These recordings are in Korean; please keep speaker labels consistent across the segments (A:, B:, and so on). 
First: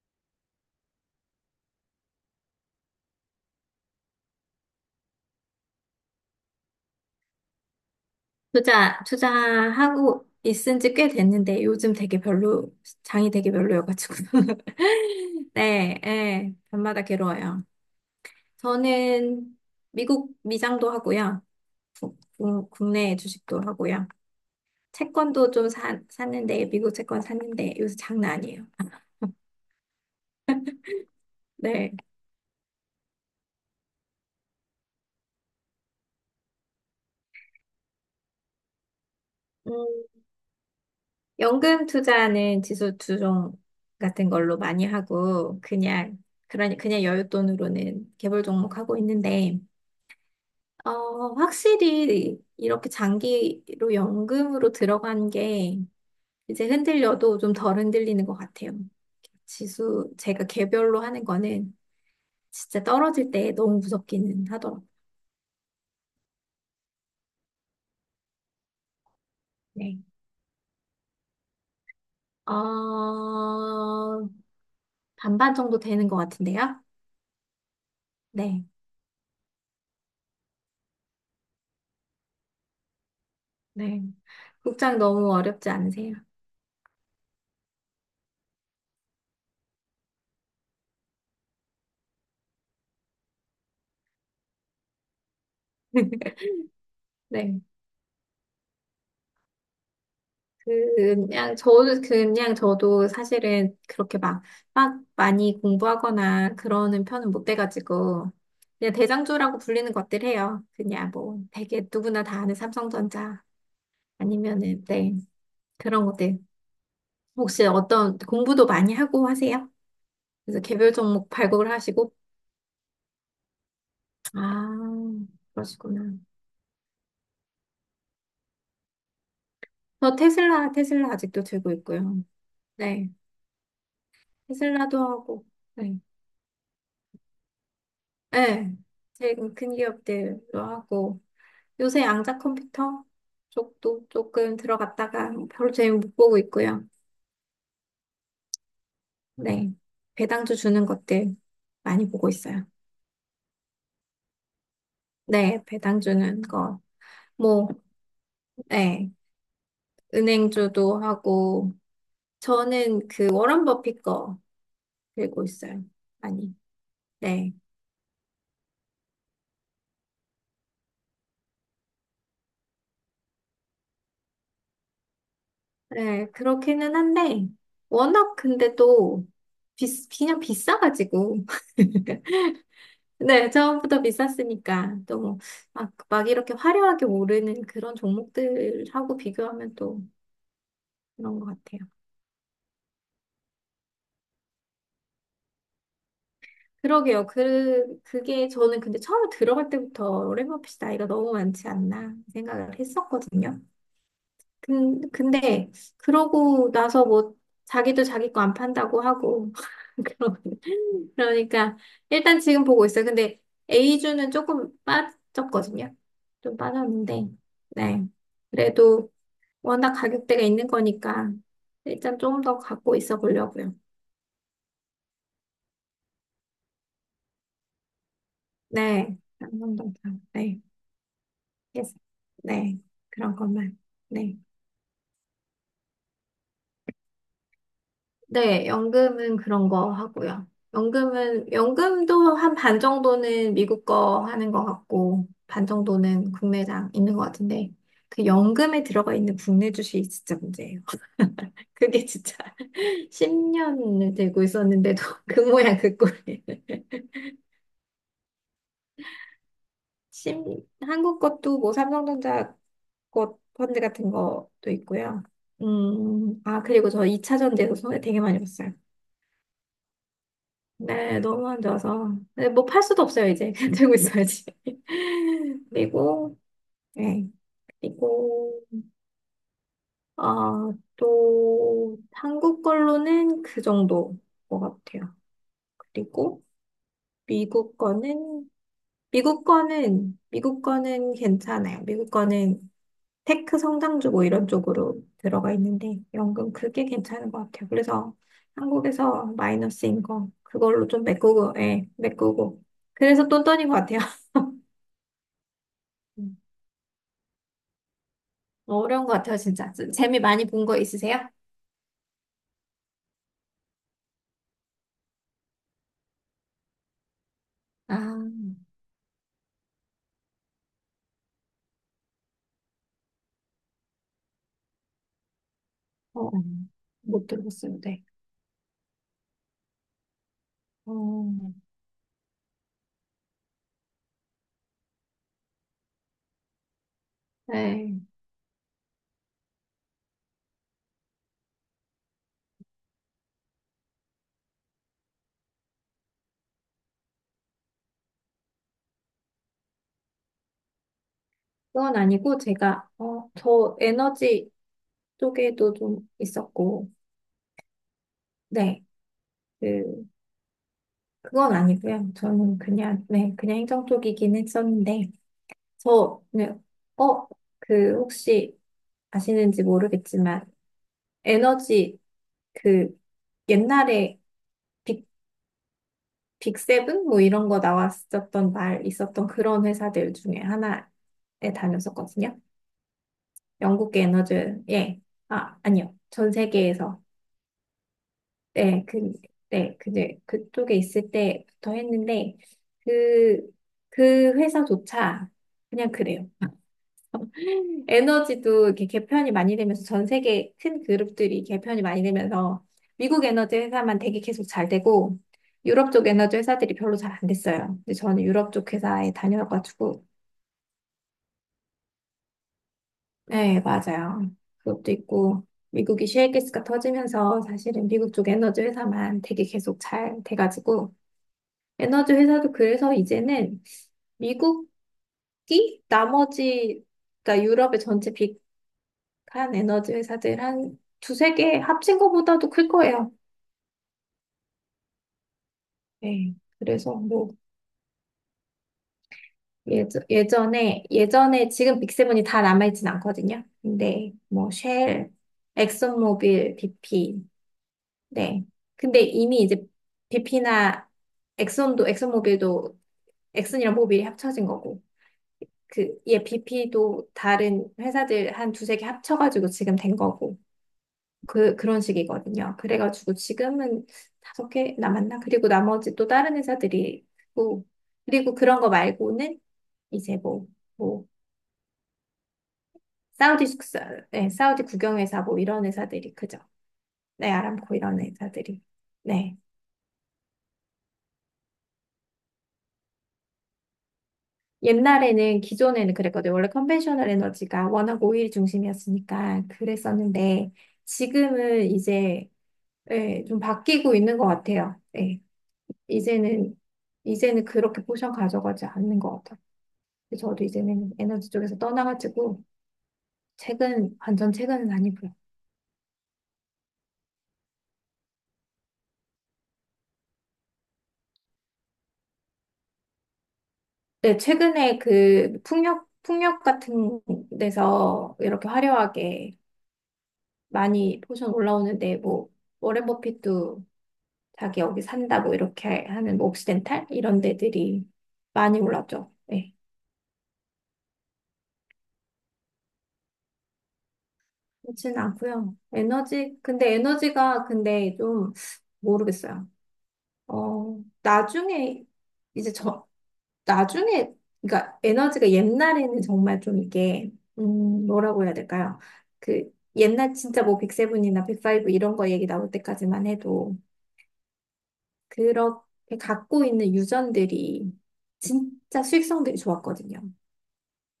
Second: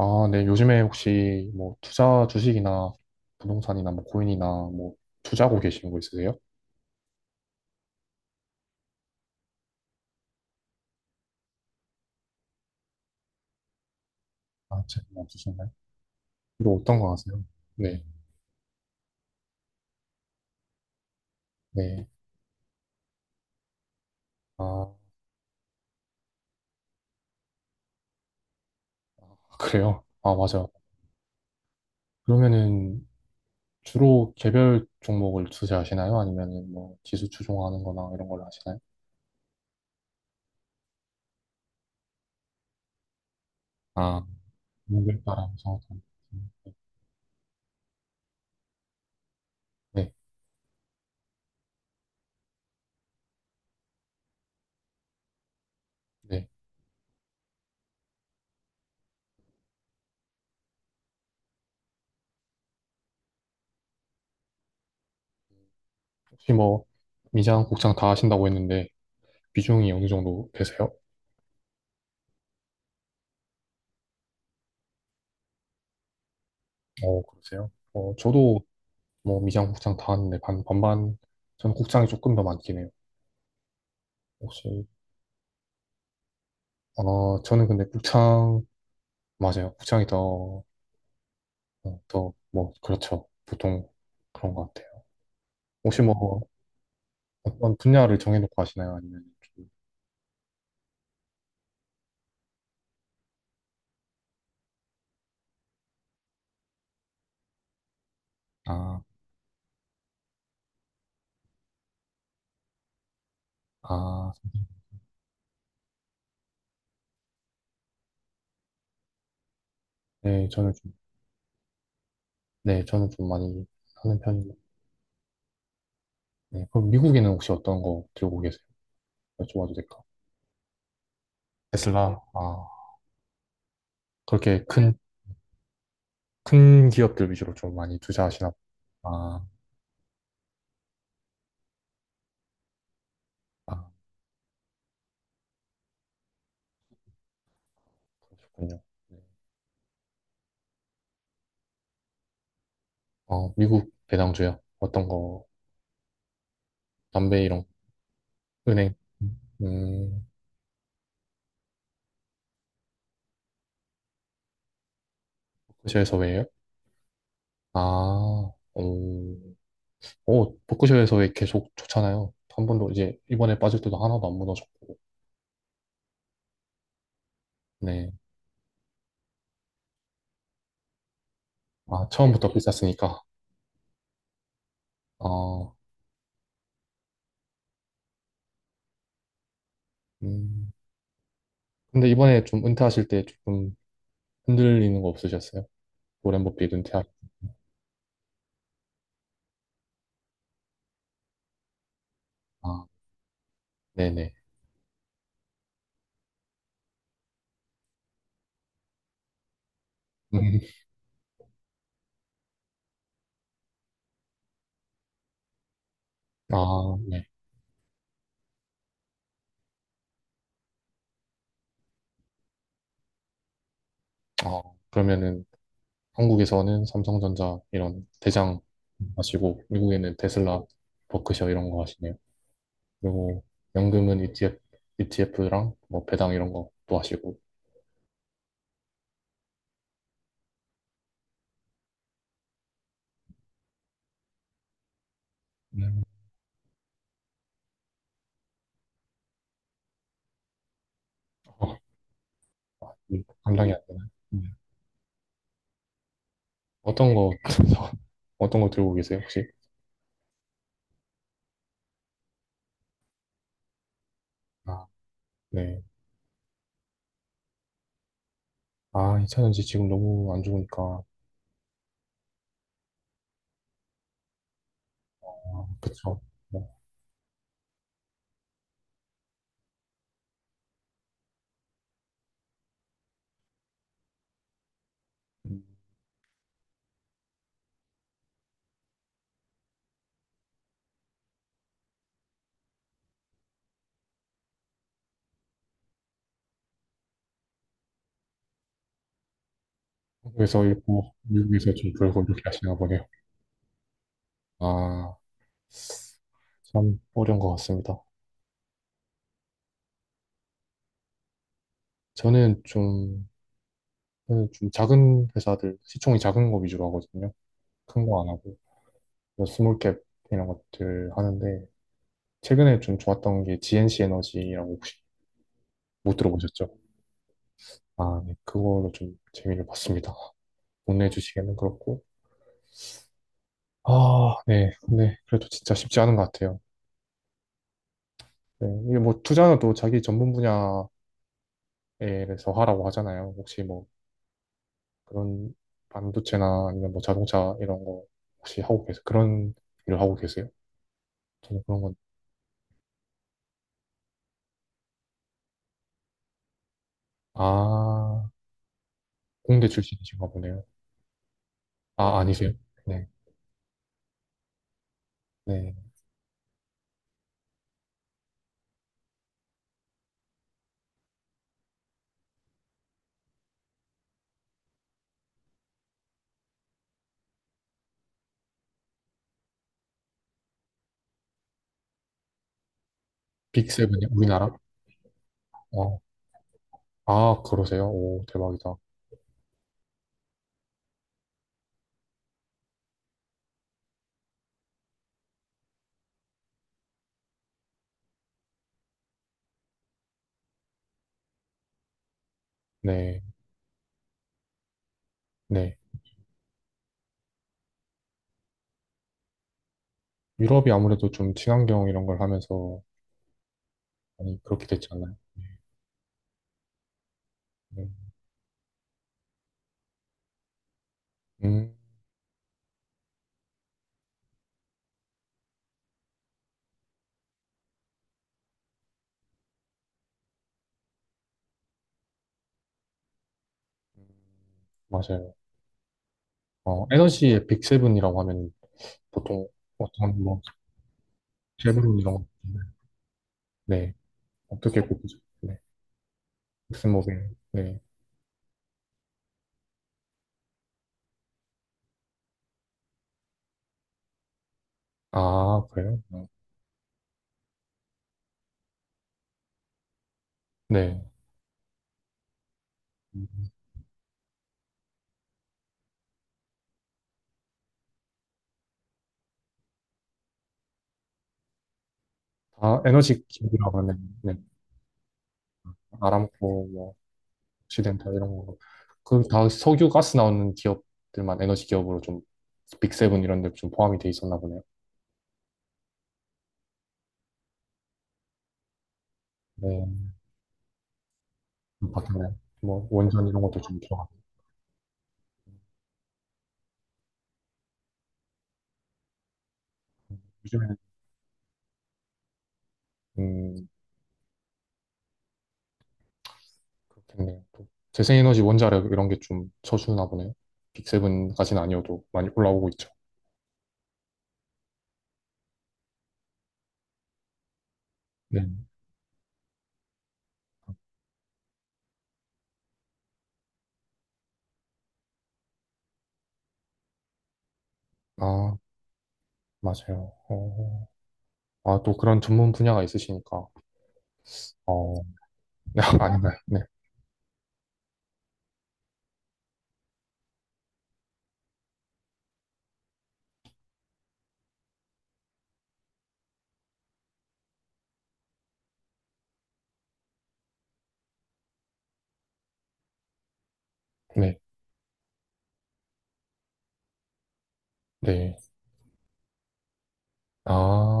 A: 아, 네. 요즘에 혹시 뭐 투자 주식이나 부동산이나 뭐 코인이나 뭐 투자하고 계시는 거 있으세요?
B: 투자하고 있은 지 꽤 됐는데 요즘 되게 별로, 장이 되게 별로여가지고.
A: 아, 제가 없으신가요?
B: 네, 예,
A: 이거 어떤
B: 밤마다
A: 거 하세요?
B: 괴로워요.
A: 네.
B: 저는 미국 미장도 하고요.
A: 네.
B: 국내 주식도 하고요.
A: 아,
B: 채권도 좀 샀는데, 미국 채권 샀는데 요새 장난 아니에요.
A: 그래요? 아, 맞아요.
B: 네.
A: 그러면은 주로 개별 종목을 투자하시나요? 아니면은 뭐 지수 추종하는 거나 이런 걸 하시나요?
B: 음, 연금 투자는 지수 투종
A: 아,
B: 같은 걸로 많이
A: 종목에 따라서.
B: 하고,
A: 다른 거죠.
B: 그냥, 그냥 여윳돈으로는 개별 종목 하고 있는데,
A: 네.
B: 어, 확실히 이렇게 장기로 연금으로 들어간 게
A: 네.
B: 이제 흔들려도 좀 덜 흔들리는 것 같아요. 지수, 제가 개별로 하는 거는 진짜 떨어질 때 너무 무섭기는 하더라고요.
A: 혹시 뭐 미장, 국장 다 하신다고 했는데 비중이
B: 네.
A: 어느 정도 되세요?
B: 어, 반반 정도 되는 것 같은데요?
A: 어, 그러세요? 어, 저도
B: 네.
A: 뭐 미장, 국장 다 하는데 반, 반반. 저는 국장이 조금 더 많긴 해요.
B: 네.
A: 혹시,
B: 국장 너무 어렵지 않으세요?
A: 어, 저는 근데 국장, 맞아요. 국장이 더, 어, 더, 뭐, 그렇죠. 보통 그런 것 같아요. 혹시 뭐,
B: 네.
A: 어떤 분야를 정해놓고 하시나요? 아니면 좀,
B: 그냥 저도 그냥 저도 사실은 그렇게 막 많이 공부하거나 그러는 편은 못 돼가지고 그냥
A: 아,
B: 대장주라고 불리는 것들 해요. 그냥 뭐 되게 누구나 다 아는 삼성전자
A: 아,
B: 아니면은 네 그런 것들 혹시 어떤 공부도 많이 하고 하세요?
A: 네,
B: 그래서
A: 저는
B: 개별
A: 좀,
B: 종목 발굴을 하시고
A: 네, 저는 좀 많이 하는 편이에요.
B: 아 그러시구나.
A: 네, 그럼 미국에는 혹시 어떤 거 들고 계세요? 여쭤봐도 될까?
B: 저 테슬라 아직도 들고
A: 테슬라,
B: 있고요.
A: 아,
B: 네
A: 그렇게 큰,
B: 테슬라도 하고 네
A: 큰 기업들 위주로 좀 많이 투자하시나?
B: 네.
A: 아,
B: 최근 큰 기업들도 하고. 요새 양자 컴퓨터
A: 아,
B: 쪽도 조금 들어갔다가 별로 재미 못 보고 있고요.
A: 그렇군요.
B: 네. 배당주 주는 것들 많이 보고 있어요.
A: 어, 미국 배당주요? 어떤 거?
B: 네, 배당 주는 거.
A: 담배 이런 거?
B: 뭐,
A: 은행?
B: 네.
A: 음,
B: 은행주도 하고, 저는 그 워런 버핏 거 들고 있어요.
A: 복지에서 왜요?
B: 많이. 네.
A: 아, 음, 어, 복에서 왜 계속 좋잖아요. 한 번도 이제 이번에 빠질 때도 하나도 안 무너졌고.
B: 네, 그렇기는 한데,
A: 네.
B: 워낙 근데 또, 비, 그냥 비싸가지고.
A: 아, 처음부터 비쌌으니까.
B: 네, 처음부터 비쌌으니까 또 뭐,
A: 아,
B: 막, 막 이렇게 화려하게 오르는 그런 종목들하고 비교하면 또
A: 음.
B: 그런 것 같아요.
A: 근데 이번에 좀 은퇴하실 때 조금 흔들리는 거 없으셨어요? 워렌 버핏 은퇴하.
B: 그러게요. 그, 그게 저는 근데 처음에 들어갈 때부터 랩머핏이 나이가 너무 많지 않나 생각을
A: 아,
B: 했었거든요.
A: 네네.
B: 근데 그러고 나서 뭐 자기도 자기 거 안 판다고 하고 그러-
A: 음.
B: 그러니까 일단 지금 보고 있어요. 근데 A주는 조금 빠졌거든요. 좀
A: 아, 네.
B: 빠졌는데 네. 그래도 워낙 가격대가 있는 거니까 일단 좀 더 갖고 있어 보려고요.
A: 아, 그러면은 한국에서는 삼성전자 이런 대장
B: 네,
A: 하시고
B: 한번더
A: 미국에는
B: 네,
A: 테슬라, 버크셔 이런 거
B: yes.
A: 하시네요.
B: 네, 그런
A: 그리고
B: 것만.
A: 연금은
B: 네,
A: ETF, ETF랑 뭐 배당 이런 것도 하시고
B: 네, 연금은 그런 거 하고요. 연금은 연금도 한 반 정도는 미국 거 하는 것 같고 반
A: 음,
B: 정도는 국내장 있는 것 같은데 그 연금에 들어가 있는 국내 주식이 진짜 문제예요.
A: 어,
B: 그게 진짜
A: 감당이 안 되나요?
B: 10년을 들고
A: 음.
B: 있었는데도 그 모양 그 꼴.
A: 어떤 거 어떤 거 들고 계세요 혹시?
B: 심, 한국 것도 뭐 삼성전자 것 펀드 같은 것도
A: 아,
B: 있고요.
A: 네.
B: 아, 그리고 저 2차전 돼서 손에 되게 많이 봤어요.
A: 아, 2차전지 지금 너무 안 좋으니까
B: 네, 너무 안 좋아서. 네, 뭐 팔 수도 없어요, 이제. 들고 있어야지.
A: 아, 그쵸.
B: 그리고,
A: 뭐,
B: 네. 그리고, 어, 또, 한국 걸로는 그 정도 것 같아요.
A: 음,
B: 그리고, 미국 거는, 미국 거는 괜찮아요. 미국 거는 테크 성장주고 이런 쪽으로 들어가 있는데 연금 그게 괜찮은 것 같아요. 그래서 한국에서 마이너스인 거
A: 한국에서
B: 그걸로 좀
A: 읽고
B: 메꾸고,
A: 미국에서
B: 예,
A: 좀 벌고 이렇게
B: 메꾸고.
A: 하시나 보네요.
B: 그래서 똔똔인 것 같아요.
A: 아,
B: 음,
A: 참 어려운 것 같습니다.
B: 어려운 것 같아요, 진짜. 좀 재미 많이 본 거 있으세요?
A: 저는 좀 그래서 좀 작은 회사들, 시총이 작은 거 위주로 하거든요.
B: 아,
A: 큰 거 안 하고. 그래서 스몰캡 이런 것들 하는데, 최근에 좀 좋았던 게 GNC 에너지라고 혹시 못
B: 어, 어,
A: 들어보셨죠?
B: 못 들어봤어요. 네.
A: 아, 네. 그걸로 좀 재미를 봤습니다. 국내
B: 어,
A: 주식에는 그렇고. 아, 네. 근데 그래도 진짜 쉽지 않은 것 같아요.
B: 네.
A: 네. 이게 뭐 투자는 또 자기 전문 분야에서 하라고 하잖아요. 혹시 뭐 그런 반도체나 아니면 뭐 자동차 이런 거 혹시 하고 계세요? 그런 일을 하고 계세요? 저는 그런 건,
B: 그건 아니고 제가 어, 저 에너지 쪽에도 좀 있었고,
A: 아,
B: 네.
A: 공대
B: 그,
A: 출신이신가 보네요.
B: 그건 아니고요.
A: 아, 아니세요?
B: 저는 그냥,
A: 네,
B: 네, 그냥 행정 쪽이긴 했었는데,
A: 네.
B: 저, 네. 어, 그, 혹시 아시는지 모르겠지만, 에너지, 그, 옛날에 빅, 빅세븐? 뭐 이런 거 나왔었던 말, 있었던 그런 회사들 중에 하나에 다녔었거든요. 영국의
A: 빅세븐이 우리나라?
B: 에너지, 예. 아, 아니요.
A: 어,
B: 전 세계에서.
A: 아, 그러세요? 오, 대박이다.
B: 네, 그, 네, 그제 그쪽에 있을 때부터 했는데, 그, 그 회사조차 그냥 그래요. 에너지도 이렇게 개편이 많이 되면서 전 세계 큰 그룹들이 개편이 많이 되면서
A: 네,
B: 미국 에너지 회사만 되게 계속 잘 되고
A: 네.
B: 유럽 쪽 에너지 회사들이 별로 잘 안 됐어요. 근데 저는 유럽 쪽 회사에 다녀가지고
A: 유럽이 아무래도 좀 친환경 이런 걸 하면서
B: 네, 맞아요.
A: 많이 그렇게 됐지
B: 그것도
A: 않나요?
B: 있고 미국이 셰일가스가 터지면서 사실은
A: 음,
B: 미국 쪽 에너지 회사만 되게 계속 잘 돼가지고
A: 음,
B: 에너지 회사도 그래서 이제는 미국 이 나머지 그러니까 유럽의 전체 빅 한 에너지 회사들 한 두세 개 합친 것보다도 클 거예요.
A: 맞아요.
B: 네.
A: 어,
B: 그래서 뭐
A: 에너지의 빅세븐이라고 하면 보통
B: 예전,
A: 어떤 뭐
B: 예전에 지금
A: 세븐 이런 거
B: 빅세븐이 다
A: 같은데.
B: 남아있진 않거든요.
A: 네,
B: 근데 뭐
A: 어떻게
B: 쉘,
A: 꼽으죠? 네,
B: 엑슨모빌, BP
A: 엑스모빌. 네,
B: 네. 근데 이미 이제 BP나 엑슨도 엑슨모빌도 엑슨이랑 모빌이 합쳐진 거고
A: 아,
B: 그
A: 그래요?
B: 예,
A: 어.
B: BP도 다른 회사들 한 두세 개 합쳐가지고 지금 된 거고
A: 네.
B: 그, 그런 식이거든요. 그래가지고
A: 음,
B: 지금은 다섯 개 남았나? 그리고 나머지 또 다른 회사들이 있고, 그리고 그런 거 말고는 이제 뭐, 뭐,
A: 다 에너지
B: 사우디
A: 기업이라고
B: 숙사,
A: 하면
B: 네,
A: 네,
B: 사우디 국영회사 뭐 이런 회사들이, 그죠?
A: 아람코 뭐,
B: 네, 아람코 이런
A: 시덴탈 이런 거.
B: 회사들이. 네.
A: 그다 석유 가스 나오는 기업들만 에너지 기업으로 좀 빅세븐 이런 데 좀 포함이 돼 있었나 보네요.
B: 옛날에는, 기존에는 그랬거든요. 원래 컨벤셔널 에너지가 워낙 오일 중심이었으니까
A: 네,
B: 그랬었는데, 지금은
A: 좀
B: 이제,
A: 바뀌었네요. 뭐
B: 예,
A: 원전
B: 좀
A: 이런 것도 좀
B: 바뀌고
A: 들어가고
B: 있는 것 같아요. 예. 이제는 그렇게 포션 가져가지 않는 것 같아요. 저도
A: 요즘에는
B: 이제는 에너지 쪽에서 떠나가지고
A: 음
B: 책은 완전 최근은 아니고요.
A: 그렇겠네요. 또 재생에너지 원자력 이런 게 좀 쳐주나 보네요. 빅세븐까지는 아니어도 많이 올라오고 있죠.
B: 네, 최근에 그 풍력 같은 데서
A: 네,
B: 이렇게 화려하게 많이 포션 올라오는데 뭐 워렌 버핏도 자기 여기 산다고 이렇게 하는 뭐 옥시덴탈 이런 데들이
A: 아
B: 많이 올랐죠. 네,
A: 맞아요. 어, 아또 그런 전문 분야가 있으시니까 어
B: 그렇진 않고요.
A: 아닌가요?
B: 에너지
A: 네,
B: 근데 에너지가 근데 좀 모르겠어요. 어 나중에 이제 저 나중에, 그러니까 에너지가 옛날에는 정말 좀 이게, 뭐라고 해야 될까요? 그, 옛날 진짜 뭐 백세븐이나 백파이브 이런 거 얘기 나올 때까지만 해도
A: 네,
B: 그렇게 갖고 있는 유전들이
A: 네.
B: 진짜 수익성들이 좋았거든요.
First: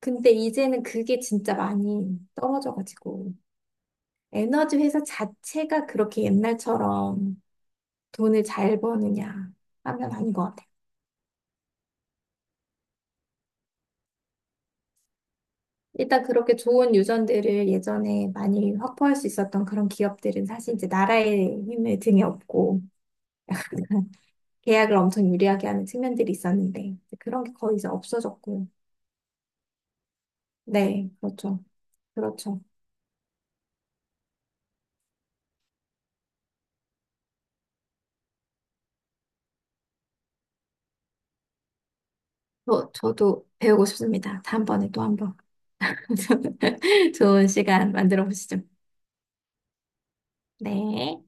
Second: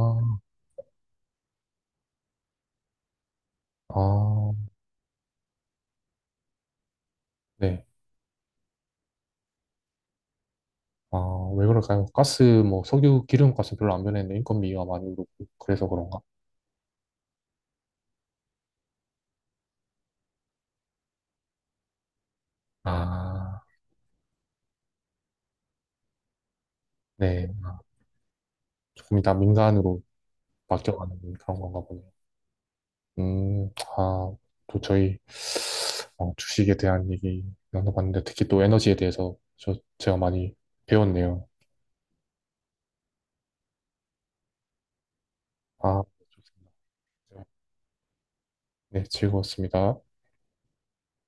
B: 근데 이제는 그게 진짜 많이 떨어져가지고
A: 아,
B: 에너지 회사 자체가 그렇게 옛날처럼
A: 네.
B: 돈을 잘 버느냐 하면 아닌 것 같아요.
A: 아, 왜 그럴까요? 가스, 뭐, 석유, 기름 값은 별로 안 변했는데 인건비가 많이 오르고, 그래서 그런가?
B: 일단 그렇게 좋은 유전들을 예전에 많이 확보할 수 있었던 그런 기업들은 사실 이제 나라의 힘을 등에 업고
A: 아,
B: 계약을 엄청 유리하게 하는 측면들이 있었는데 이제 그런
A: 네.
B: 게 거의 이제 없어졌고.
A: 조금 이따 민간으로
B: 네,
A: 바뀌어가는 그런
B: 그렇죠.
A: 건가 보네요.
B: 그렇죠.
A: 음, 아, 또 저희, 어, 주식에 대한 얘기 나눠봤는데, 특히 또 에너지에 대해서 저, 제가 많이 배웠네요.
B: 저도 배우고 싶습니다. 다음번에 또 한번
A: 아, 좋습니다.
B: 좋은 시간 만들어 보시죠.
A: 네, 즐거웠습니다.
B: 네.